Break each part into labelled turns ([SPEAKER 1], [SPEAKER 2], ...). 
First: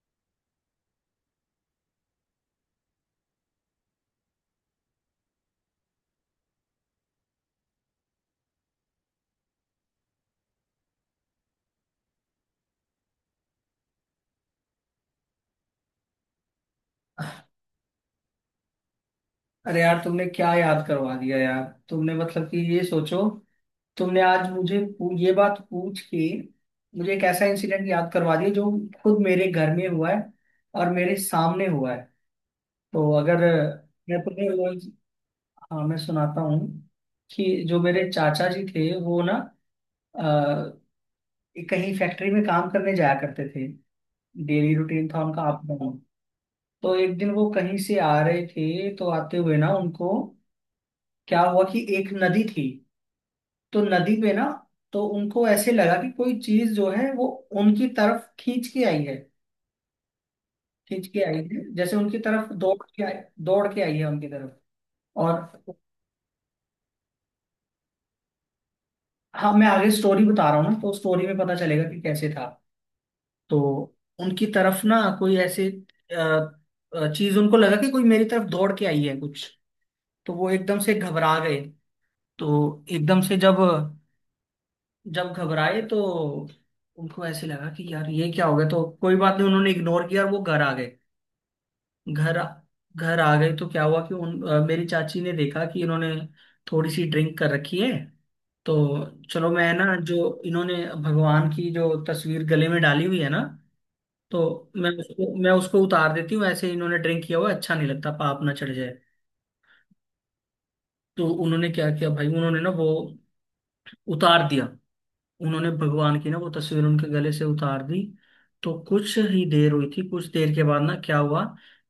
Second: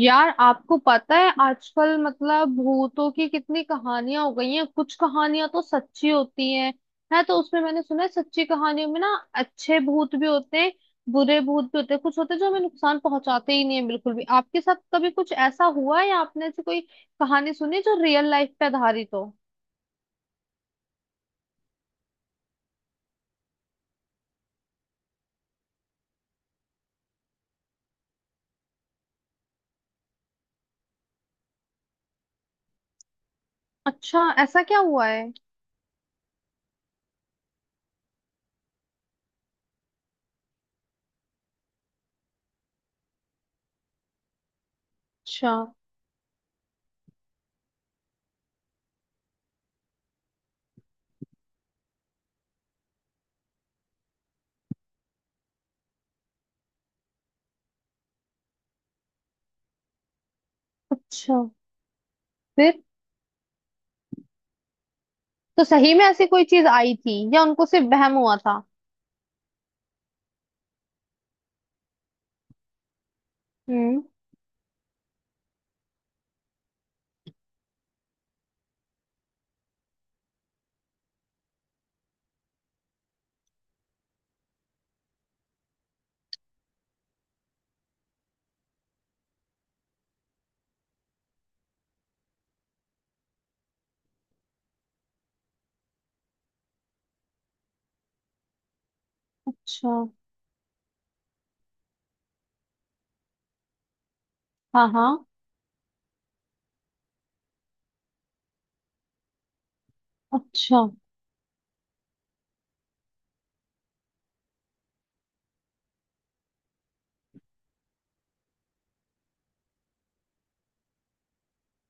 [SPEAKER 1] यार, आपको पता है आजकल मतलब भूतों की कितनी कहानियां हो गई हैं। कुछ कहानियां तो सच्ची होती हैं। है, तो उसमें मैंने सुना है सच्ची कहानियों में ना अच्छे भूत भी होते हैं, बुरे भूत भी होते हैं। कुछ होते हैं जो हमें नुकसान पहुंचाते ही नहीं है बिल्कुल भी। आपके साथ कभी कुछ ऐसा हुआ है या आपने ऐसी कोई कहानी सुनी जो रियल लाइफ पे आधारित हो?
[SPEAKER 2] अरे यार तुमने क्या याद करवा दिया यार। तुमने मतलब कि ये सोचो। तुमने आज मुझे ये बात पूछ के मुझे एक ऐसा इंसिडेंट याद करवा दिया जो खुद मेरे घर में हुआ है और मेरे सामने हुआ है। तो अगर मैं
[SPEAKER 1] अच्छा,
[SPEAKER 2] तुम्हें
[SPEAKER 1] ऐसा
[SPEAKER 2] वो।
[SPEAKER 1] क्या हुआ है?
[SPEAKER 2] हाँ, मैं सुनाता हूँ कि जो मेरे चाचा जी थे वो ना अ, कहीं फैक्ट्री में काम करने जाया करते थे। डेली रूटीन था उनका
[SPEAKER 1] अच्छा।
[SPEAKER 2] Up down. तो एक दिन वो कहीं से आ रहे थे तो आते हुए ना उनको क्या हुआ कि एक नदी थी। तो नदी पे ना तो उनको ऐसे लगा कि कोई चीज जो है वो उनकी तरफ खींच के आई है। खींच के आई
[SPEAKER 1] अच्छा।
[SPEAKER 2] है जैसे उनकी तरफ दौड़
[SPEAKER 1] फिर?
[SPEAKER 2] के आई। दौड़ के आई है उनकी तरफ। और
[SPEAKER 1] तो सही में ऐसी कोई चीज आई थी या उनको सिर्फ वहम हुआ था?
[SPEAKER 2] हाँ, मैं आगे स्टोरी बता रहा हूँ ना तो स्टोरी में पता चलेगा कि कैसे था। तो
[SPEAKER 1] हम्म।
[SPEAKER 2] उनकी तरफ ना कोई ऐसे चीज उनको लगा कि कोई मेरी तरफ दौड़ के आई है कुछ। तो वो एकदम से घबरा गए। तो एकदम से जब जब घबराए तो उनको ऐसे लगा कि यार ये क्या हो गया तो कोई बात नहीं उन्होंने इग्नोर किया और वो घर आ गए। घर आ- घर आ गए तो क्या हुआ कि मेरी चाची ने देखा कि इन्होंने थोड़ी सी ड्रिंक कर रखी है। तो चलो मैं
[SPEAKER 1] अच्छा।
[SPEAKER 2] ना जो इन्होंने भगवान की जो तस्वीर गले में डाली हुई है ना तो
[SPEAKER 1] हाँ
[SPEAKER 2] मैं
[SPEAKER 1] हाँ।
[SPEAKER 2] उसको मैं उसको उतार देती हूँ ऐसे इन्होंने ड्रिंक किया हुआ है, अच्छा नहीं लगता पाप ना चढ़ जाए।
[SPEAKER 1] अच्छा।
[SPEAKER 2] तो उन्होंने क्या किया भाई उन्होंने ना वो उतार दिया। उन्होंने भगवान की ना वो तस्वीर उनके गले से उतार दी। तो कुछ ही देर हुई थी कुछ देर के बाद ना क्या हुआ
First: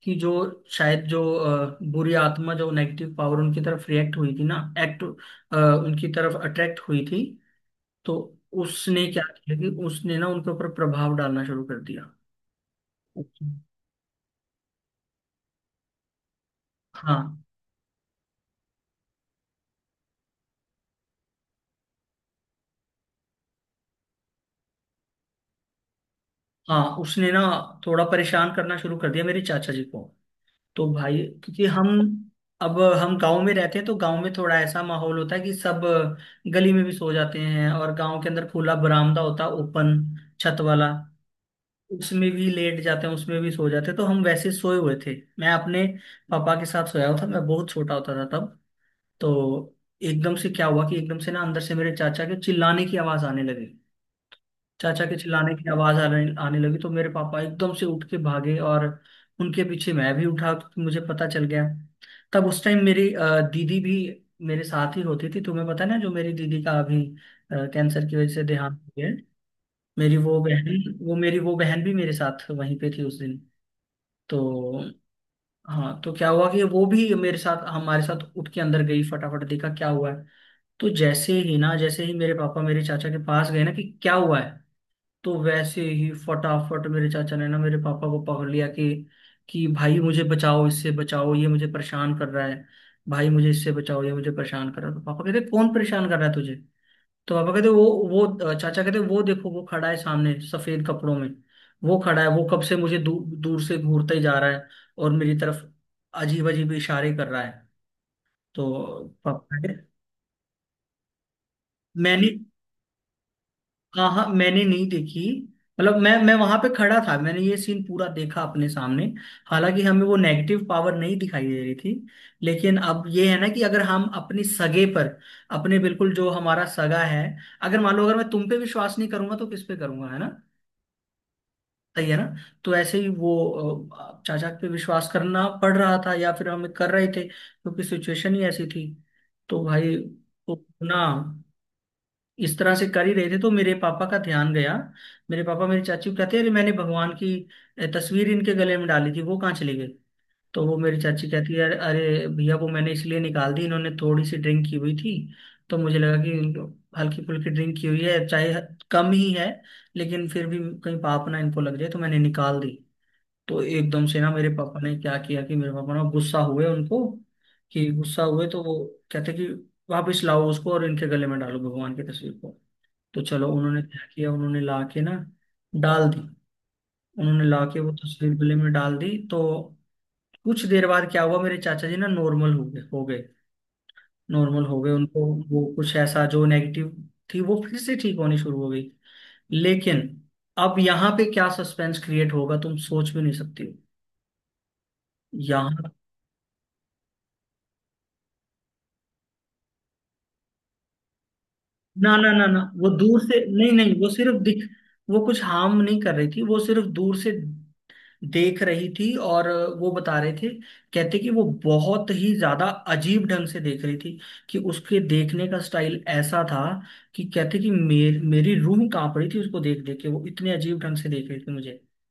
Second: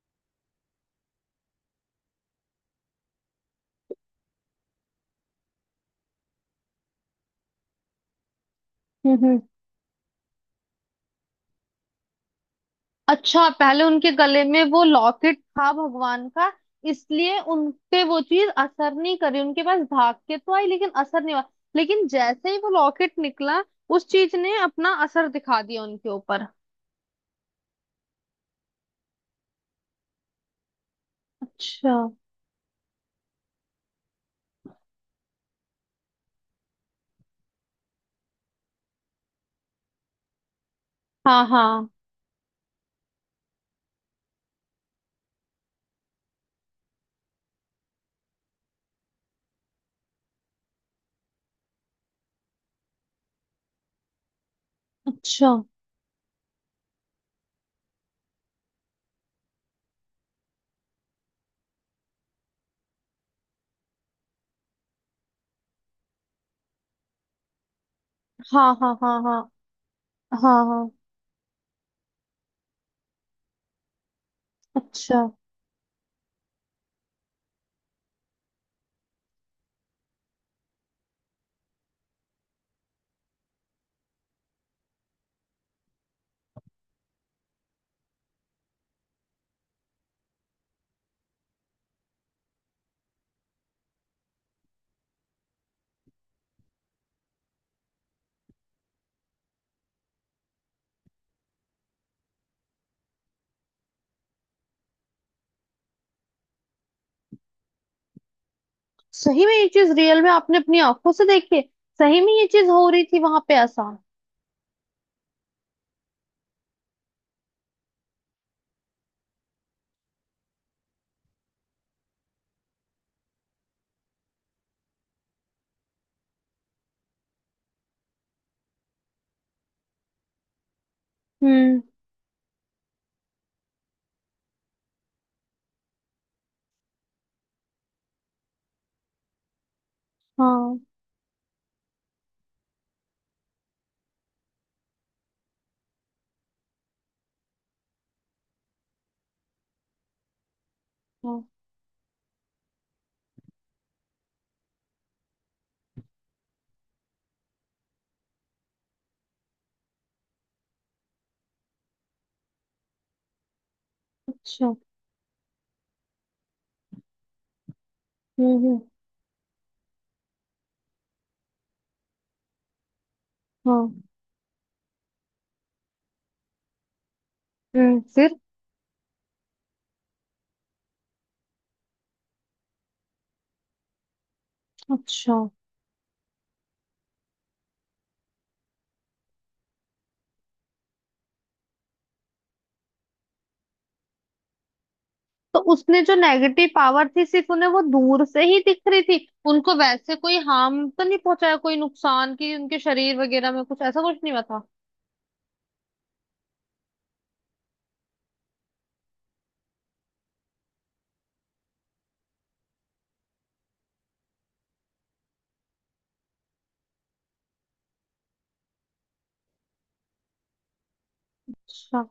[SPEAKER 2] कि जो शायद जो बुरी आत्मा जो नेगेटिव पावर उनकी तरफ रिएक्ट हुई थी ना एक्ट उनकी तरफ अट्रैक्ट हुई थी। तो उसने
[SPEAKER 1] हम्म
[SPEAKER 2] क्या
[SPEAKER 1] हम्म।
[SPEAKER 2] किया कि उसने ना उनके ऊपर प्रभाव डालना शुरू कर दिया। अच्छा,
[SPEAKER 1] अच्छा, पहले उनके गले में वो लॉकेट था भगवान का, इसलिए
[SPEAKER 2] हाँ
[SPEAKER 1] उन पे वो चीज असर नहीं करी। उनके पास भाग के तो आई लेकिन असर नहीं हुआ। लेकिन जैसे ही वो लॉकेट निकला उस चीज ने अपना असर दिखा दिया उनके ऊपर।
[SPEAKER 2] हाँ, उसने ना थोड़ा परेशान करना शुरू कर दिया मेरे चाचा जी को। तो भाई, क्योंकि हम
[SPEAKER 1] अच्छा।
[SPEAKER 2] अब हम गांव में रहते हैं तो गांव में थोड़ा ऐसा माहौल होता है कि सब गली में भी सो जाते हैं और गांव के अंदर खुला बरामदा होता है ओपन छत वाला।
[SPEAKER 1] हाँ हाँ।
[SPEAKER 2] उसमें भी लेट जाते हैं उसमें भी सो जाते हैं तो हम वैसे सोए हुए थे मैं अपने पापा के साथ सोया हुआ था मैं बहुत छोटा होता था तब। तो एकदम से क्या हुआ कि एकदम से ना अंदर से मेरे चाचा के चिल्लाने की आवाज आने लगी। चाचा के
[SPEAKER 1] अच्छा।
[SPEAKER 2] चिल्लाने की आवाज आने आने लगी तो मेरे पापा एकदम से उठ के भागे और उनके पीछे मैं भी उठा क्योंकि मुझे पता चल गया। तब उस टाइम मेरी दीदी भी मेरे साथ ही होती थी। तुम्हें पता है ना जो मेरी दीदी का अभी कैंसर की वजह से
[SPEAKER 1] हाँ
[SPEAKER 2] देहांत हो
[SPEAKER 1] हाँ
[SPEAKER 2] गया है।
[SPEAKER 1] हाँ हाँ। हाँ हाँ।
[SPEAKER 2] मेरी वो बहन भी मेरे साथ वहीं पे थी उस दिन। तो
[SPEAKER 1] अच्छा।
[SPEAKER 2] हाँ, तो क्या हुआ कि वो भी मेरे साथ हमारे साथ उठ के अंदर गई फटाफट देखा क्या हुआ है। तो जैसे ही ना जैसे ही मेरे पापा मेरे चाचा के पास गए ना कि क्या हुआ है। तो वैसे ही फटाफट मेरे चाचा ने ना मेरे पापा को पकड़ लिया कि भाई मुझे बचाओ इससे बचाओ ये मुझे परेशान कर रहा है। भाई मुझे इससे बचाओ ये मुझे परेशान कर रहा है तो पापा कहते कौन परेशान कर रहा है तुझे। तो पापा कहते वो चाचा कहते वो देखो वो खड़ा है सामने सफेद कपड़ों में। वो खड़ा है वो कब से मुझे दूर से घूरता ही जा रहा है। और मेरी तरफ अजीब अजीब इशारे कर रहा है। तो
[SPEAKER 1] सही में
[SPEAKER 2] पापा
[SPEAKER 1] ये
[SPEAKER 2] कहते
[SPEAKER 1] चीज रियल में आपने अपनी आंखों से देखी है? सही
[SPEAKER 2] मैंने
[SPEAKER 1] में ये चीज हो रही थी वहां पे ऐसा?
[SPEAKER 2] हाँ हाँ, मैंने नहीं देखी। मतलब मैं वहां पे खड़ा था मैंने ये सीन पूरा देखा अपने सामने। हालांकि हमें वो नेगेटिव पावर नहीं दिखाई दे रही थी। लेकिन अब ये है ना कि अगर हम अपनी सगे पर अपने बिल्कुल जो हमारा सगा है अगर मान लो अगर मैं तुम पे विश्वास नहीं करूंगा तो किस पे करूंगा है ना।
[SPEAKER 1] हम्म।
[SPEAKER 2] सही है ना। तो ऐसे ही वो चाचा पे विश्वास करना पड़ रहा था या फिर हम कर रहे थे क्योंकि सिचुएशन ही ऐसी थी। तो भाई, तो
[SPEAKER 1] हाँ
[SPEAKER 2] ना इस तरह से कर ही रहे थे तो मेरे पापा का ध्यान गया। मेरे पापा मेरी चाची को कहते हैं अरे मैंने भगवान की तस्वीर इनके गले में डाली थी वो कहाँ चली गई। तो वो मेरी चाची
[SPEAKER 1] हाँ।
[SPEAKER 2] कहती है अरे भैया वो मैंने इसलिए निकाल दी इन्होंने थोड़ी सी ड्रिंक की हुई थी। तो मुझे लगा कि हल्की फुल्की ड्रिंक की हुई है चाहे कम ही है लेकिन फिर भी कहीं पाप ना इनको लग जाए तो मैंने निकाल दी। तो एकदम से ना मेरे
[SPEAKER 1] अच्छा।
[SPEAKER 2] पापा ने क्या किया कि मेरे पापा ना गुस्सा हुए उनको कि गुस्सा हुए तो वो
[SPEAKER 1] हम्म।
[SPEAKER 2] कहते कि वापस लाओ उसको और इनके गले में डालो भगवान की तस्वीर को। तो चलो उन्होंने
[SPEAKER 1] हाँ।
[SPEAKER 2] क्या किया उन्होंने ला के ना डाल दी। उन्होंने ला के वो
[SPEAKER 1] हम्म।
[SPEAKER 2] तस्वीर
[SPEAKER 1] फिर?
[SPEAKER 2] गले में डाल दी तो कुछ देर बाद क्या हुआ मेरे चाचा जी ना नॉर्मल हो गए नॉर्मल हो गए उनको।
[SPEAKER 1] अच्छा।
[SPEAKER 2] वो कुछ ऐसा जो नेगेटिव थी वो फिर से ठीक होनी शुरू हो गई। लेकिन अब यहाँ पे क्या सस्पेंस क्रिएट होगा तुम सोच भी नहीं सकती हो।
[SPEAKER 1] तो
[SPEAKER 2] यहाँ,
[SPEAKER 1] उसमें जो नेगेटिव पावर थी सिर्फ उन्हें वो दूर से ही दिख रही थी? उनको वैसे कोई हार्म तो नहीं पहुंचाया, कोई
[SPEAKER 2] ना ना
[SPEAKER 1] नुकसान
[SPEAKER 2] ना
[SPEAKER 1] की
[SPEAKER 2] ना,
[SPEAKER 1] उनके
[SPEAKER 2] वो
[SPEAKER 1] शरीर
[SPEAKER 2] दूर से
[SPEAKER 1] वगैरह में
[SPEAKER 2] नहीं
[SPEAKER 1] कुछ
[SPEAKER 2] नहीं,
[SPEAKER 1] ऐसा
[SPEAKER 2] वो
[SPEAKER 1] कुछ नहीं
[SPEAKER 2] सिर्फ
[SPEAKER 1] हुआ
[SPEAKER 2] दिख
[SPEAKER 1] था?
[SPEAKER 2] वो कुछ हार्म नहीं कर रही थी वो सिर्फ दूर से देख रही थी और वो बता रहे थे। कहते कि वो बहुत ही ज्यादा अजीब ढंग से देख रही थी। कि उसके देखने का स्टाइल ऐसा था। कि कहते कि मेरी रूह कांप रही थी उसको देख देख के वो इतने अजीब ढंग से देख रही थी मुझे।
[SPEAKER 1] अच्छा।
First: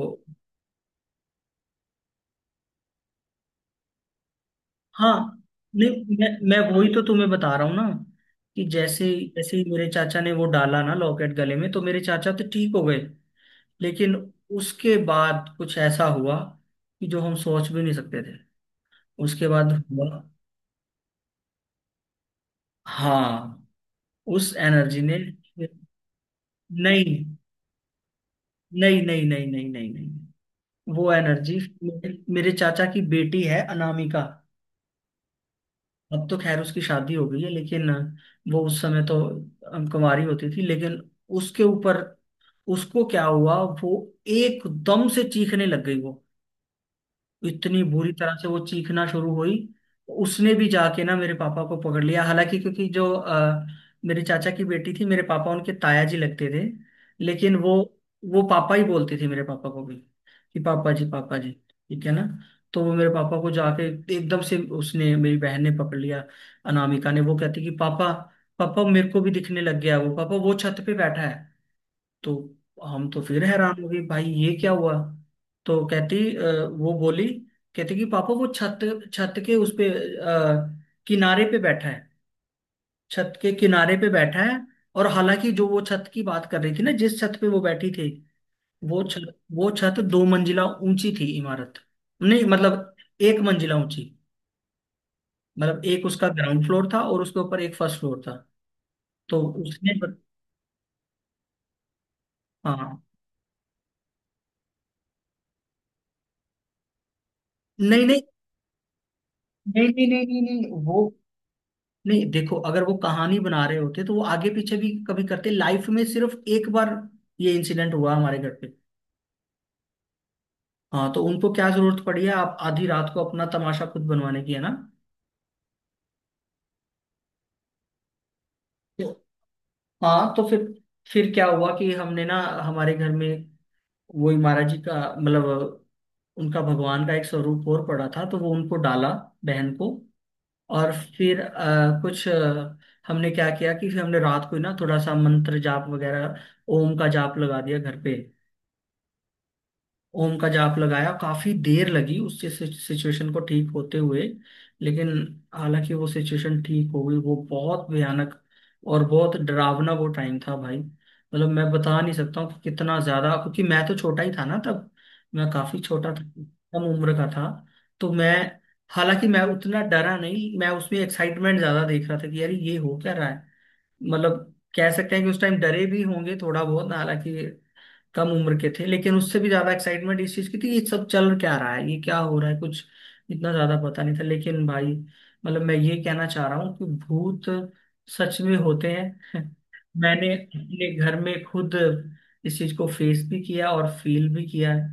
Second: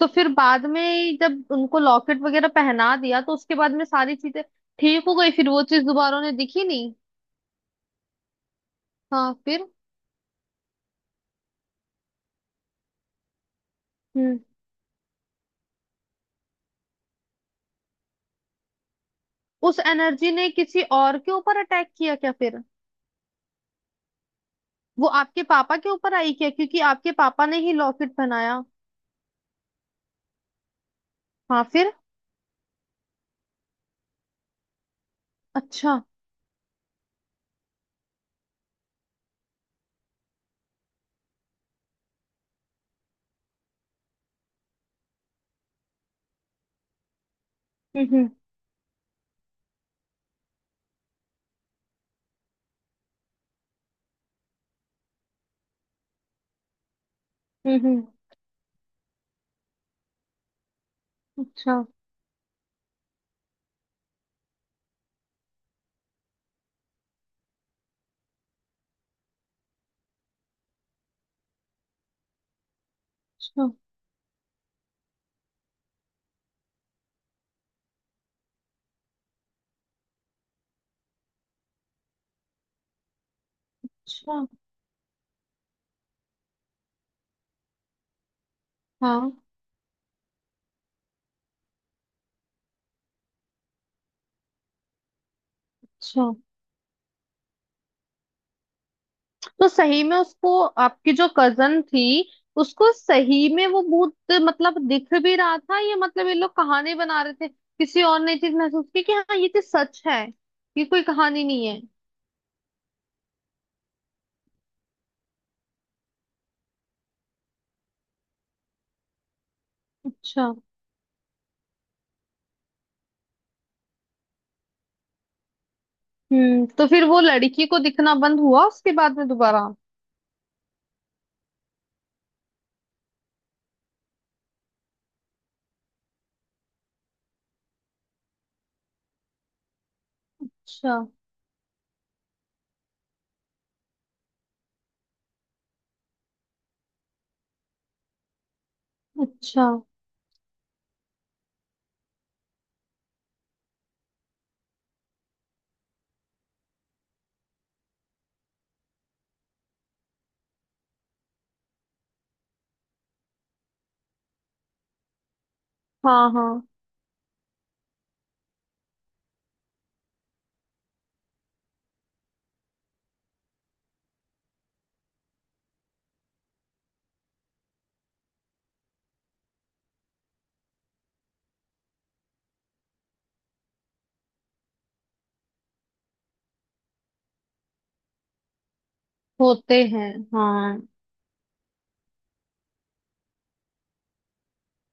[SPEAKER 1] तो फिर बाद में जब उनको लॉकेट वगैरह पहना दिया तो उसके बाद में सारी चीजें ठीक हो गई?
[SPEAKER 2] हाँ,
[SPEAKER 1] फिर वो चीज
[SPEAKER 2] नहीं
[SPEAKER 1] दोबारा
[SPEAKER 2] मैं
[SPEAKER 1] उन्हें
[SPEAKER 2] मैं
[SPEAKER 1] दिखी
[SPEAKER 2] वही
[SPEAKER 1] नहीं?
[SPEAKER 2] तो तुम्हें बता रहा हूँ ना। कि जैसे
[SPEAKER 1] हाँ।
[SPEAKER 2] जैसे ही
[SPEAKER 1] फिर?
[SPEAKER 2] मेरे चाचा ने वो डाला ना लॉकेट गले में तो मेरे चाचा तो ठीक हो गए। लेकिन
[SPEAKER 1] हम्म।
[SPEAKER 2] उसके बाद कुछ ऐसा हुआ कि जो हम सोच भी नहीं सकते थे उसके बाद
[SPEAKER 1] उस
[SPEAKER 2] हुआ।
[SPEAKER 1] एनर्जी ने किसी और के ऊपर अटैक किया क्या फिर?
[SPEAKER 2] हाँ, उस एनर्जी
[SPEAKER 1] वो
[SPEAKER 2] ने
[SPEAKER 1] आपके पापा के ऊपर आई क्या, क्योंकि आपके
[SPEAKER 2] नहीं
[SPEAKER 1] पापा ने ही लॉकेट पहनाया?
[SPEAKER 2] नहीं नहीं नहीं नहीं नहीं नहीं, वो एनर्जी
[SPEAKER 1] हाँ। फिर?
[SPEAKER 2] मेरे मेरे चाचा की बेटी है अनामिका।
[SPEAKER 1] अच्छा।
[SPEAKER 2] अब तो खैर उसकी शादी हो गई है लेकिन वो उस समय तो कुंवारी होती थी लेकिन उसके ऊपर उसको क्या हुआ वो एकदम से चीखने लग गई। वो इतनी बुरी
[SPEAKER 1] हम्म।
[SPEAKER 2] तरह से वो चीखना शुरू हुई। तो उसने भी जाके ना मेरे पापा को पकड़ लिया हालांकि क्योंकि जो मेरे चाचा की बेटी थी मेरे पापा उनके ताया जी लगते थे। लेकिन वो
[SPEAKER 1] हम्म हम्म।
[SPEAKER 2] वो पापा ही बोलते थे मेरे पापा को भी कि पापा जी पापा जी।
[SPEAKER 1] अच्छा।
[SPEAKER 2] ठीक है ना। तो वो मेरे पापा को जाके एकदम से उसने मेरी बहन ने पकड़ लिया अनामिका ने। वो कहती कि पापा पापा मेरे को भी दिखने लग गया वो पापा वो छत पे बैठा है। तो हम तो फिर
[SPEAKER 1] अच्छा।
[SPEAKER 2] हैरान हो गए भाई ये क्या हुआ। तो कहती वो बोली कहती कि पापा वो छत छत के उस पे किनारे पे बैठा है। छत के किनारे पे
[SPEAKER 1] अच्छा।
[SPEAKER 2] बैठा है। और हालांकि जो वो छत की बात कर रही थी ना जिस छत पे वो बैठी थी। वो छत
[SPEAKER 1] हाँ।
[SPEAKER 2] वो छत दो मंजिला ऊंची थी इमारत। नहीं मतलब एक मंजिला ऊंची। मतलब एक उसका
[SPEAKER 1] अच्छा।
[SPEAKER 2] ग्राउंड फ्लोर था और उसके ऊपर एक फर्स्ट फ्लोर था। तो
[SPEAKER 1] तो
[SPEAKER 2] उसने
[SPEAKER 1] सही में उसको आपकी जो कजन थी उसको
[SPEAKER 2] हाँ,
[SPEAKER 1] सही में वो भूत मतलब दिख भी रहा था? ये मतलब ये लोग कहानी बना रहे थे किसी
[SPEAKER 2] नहीं नहीं
[SPEAKER 1] और ने चीज महसूस की कि हाँ ये चीज
[SPEAKER 2] नहीं
[SPEAKER 1] सच
[SPEAKER 2] नहीं
[SPEAKER 1] है?
[SPEAKER 2] नहीं नहीं नहीं,
[SPEAKER 1] ये कोई
[SPEAKER 2] वो
[SPEAKER 1] कहानी नहीं है।
[SPEAKER 2] नहीं देखो अगर वो कहानी बना रहे होते तो वो आगे पीछे भी कभी करते लाइफ में सिर्फ एक बार ये इंसिडेंट हुआ हमारे घर पे।
[SPEAKER 1] अच्छा।
[SPEAKER 2] हाँ, तो उनको क्या जरूरत पड़ी है आप आधी रात को अपना तमाशा खुद बनवाने की है ना।
[SPEAKER 1] हम्म। तो फिर वो लड़की को दिखना बंद हुआ उसके
[SPEAKER 2] तो
[SPEAKER 1] बाद में दोबारा?
[SPEAKER 2] हाँ, तो फिर क्या हुआ कि हमने ना हमारे घर में वही महाराज जी का मतलब उनका भगवान का एक स्वरूप और पड़ा था तो वो उनको डाला बहन को। और
[SPEAKER 1] अच्छा।
[SPEAKER 2] फिर कुछ हमने क्या किया कि फिर हमने रात को ही ना थोड़ा सा मंत्र जाप वगैरह ओम का जाप लगा दिया घर पे।
[SPEAKER 1] अच्छा।
[SPEAKER 2] ओम का जाप लगाया काफी देर लगी उस सिचुएशन को ठीक होते हुए। लेकिन हालांकि वो सिचुएशन ठीक हो गई वो बहुत भयानक और बहुत डरावना वो टाइम था भाई मतलब मैं बता नहीं सकता हूँ कि कितना ज्यादा क्योंकि मैं तो छोटा ही था ना तब। मैं काफी छोटा था
[SPEAKER 1] हाँ हाँ।
[SPEAKER 2] कम उम्र का था। तो मैं हालांकि मैं उतना डरा नहीं मैं उसमें एक्साइटमेंट ज्यादा देख रहा था कि यार ये हो क्या रहा है। मतलब कह सकते हैं कि उस टाइम डरे भी होंगे थोड़ा बहुत हालांकि कम उम्र के थे लेकिन उससे भी ज्यादा एक्साइटमेंट इस चीज की थी ये सब चल क्या रहा है ये क्या हो रहा है कुछ इतना ज्यादा पता नहीं था लेकिन भाई मतलब मैं ये कहना चाह रहा हूँ कि भूत सच में होते हैं।
[SPEAKER 1] होते हैं।
[SPEAKER 2] मैंने
[SPEAKER 1] हाँ।
[SPEAKER 2] अपने घर में खुद इस चीज को फेस भी किया और फील भी किया है।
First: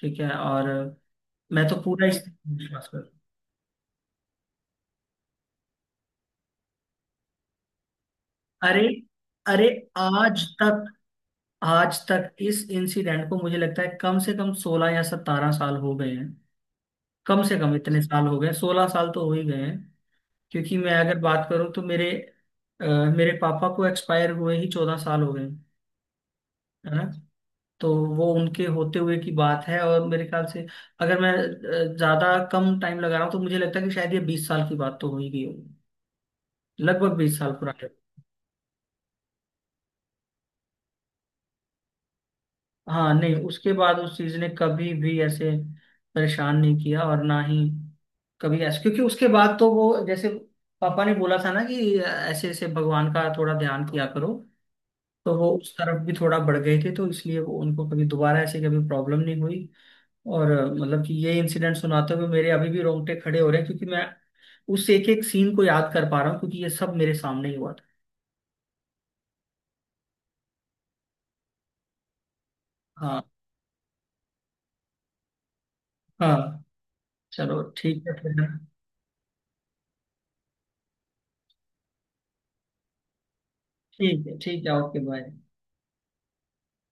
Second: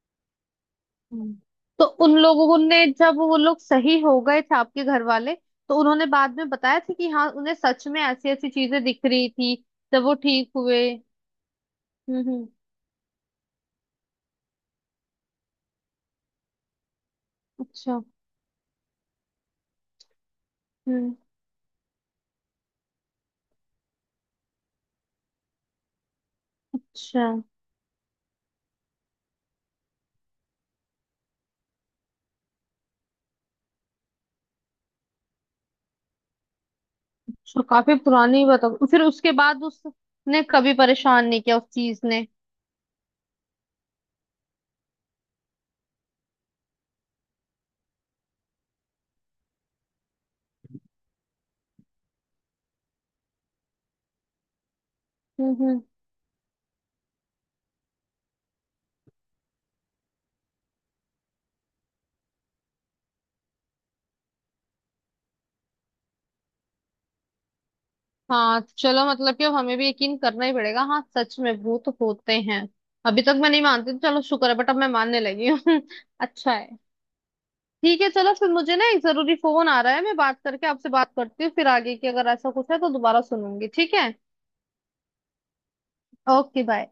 [SPEAKER 2] ठीक है और
[SPEAKER 1] हम्म।
[SPEAKER 2] मैं तो
[SPEAKER 1] तो
[SPEAKER 2] पूरा
[SPEAKER 1] उन
[SPEAKER 2] इस
[SPEAKER 1] लोगों ने
[SPEAKER 2] विश्वास कर
[SPEAKER 1] जब वो लोग सही हो गए थे आपके घर वाले तो उन्होंने बाद में बताया था कि हाँ उन्हें सच में ऐसी ऐसी चीजें
[SPEAKER 2] अरे
[SPEAKER 1] दिख रही थी
[SPEAKER 2] अरे,
[SPEAKER 1] जब वो
[SPEAKER 2] आज
[SPEAKER 1] ठीक हुए?
[SPEAKER 2] तक आज तक
[SPEAKER 1] हम्म।
[SPEAKER 2] इस इंसिडेंट को मुझे लगता है कम से कम 16 या 17 साल हो गए। कम से कम
[SPEAKER 1] अच्छा।
[SPEAKER 2] इतने साल हो गए 16 साल तो हो ही गए हैं। क्योंकि मैं
[SPEAKER 1] हम्म।
[SPEAKER 2] अगर बात करूं तो अ, मेरे पापा को एक्सपायर हुए ही 14 साल हो गए हैं, है ना।
[SPEAKER 1] अच्छा।
[SPEAKER 2] तो वो उनके होते हुए की बात है और मेरे ख्याल से अगर मैं ज्यादा कम टाइम लगा रहा हूँ तो मुझे लगता है कि शायद ये 20 साल की बात तो हो ही गई होगी। लगभग 20 साल
[SPEAKER 1] अच्छा,
[SPEAKER 2] पुरानी।
[SPEAKER 1] काफी पुरानी बात फिर उसके बाद उसने कभी परेशान नहीं किया उस चीज ने?
[SPEAKER 2] हाँ, नहीं उसके बाद उस चीज ने कभी भी ऐसे परेशान नहीं किया और ना ही कभी ऐसे क्योंकि उसके बाद तो वो जैसे पापा ने बोला था ना कि ऐसे ऐसे भगवान का थोड़ा ध्यान किया करो। तो वो उस
[SPEAKER 1] हम्म।
[SPEAKER 2] तरफ भी थोड़ा बढ़ गए थे तो इसलिए वो उनको कभी दोबारा ऐसे कभी प्रॉब्लम नहीं हुई। और मतलब कि ये इंसिडेंट सुनाते हुए मेरे अभी भी रोंगटे खड़े हो रहे हैं क्योंकि मैं उस एक एक सीन को याद कर पा रहा हूँ क्योंकि ये सब मेरे सामने ही हुआ था।
[SPEAKER 1] हाँ, तो चलो मतलब कि अब हमें भी यकीन करना ही पड़ेगा। हाँ, सच में भूत होते हैं।
[SPEAKER 2] हाँ
[SPEAKER 1] अभी तक मैं नहीं मानती थी, चलो शुक्र है बट अब मैं मानने लगी हूँ। अच्छा
[SPEAKER 2] हाँ,
[SPEAKER 1] है।
[SPEAKER 2] चलो
[SPEAKER 1] ठीक
[SPEAKER 2] ठीक
[SPEAKER 1] है,
[SPEAKER 2] है
[SPEAKER 1] चलो
[SPEAKER 2] फिर।
[SPEAKER 1] फिर मुझे ना एक जरूरी फोन आ रहा है, मैं बात करके आपसे बात करती हूँ फिर आगे की अगर ऐसा कुछ है तो दोबारा सुनूंगी। ठीक है।
[SPEAKER 2] ठीक है ओके बाय।
[SPEAKER 1] Okay bye.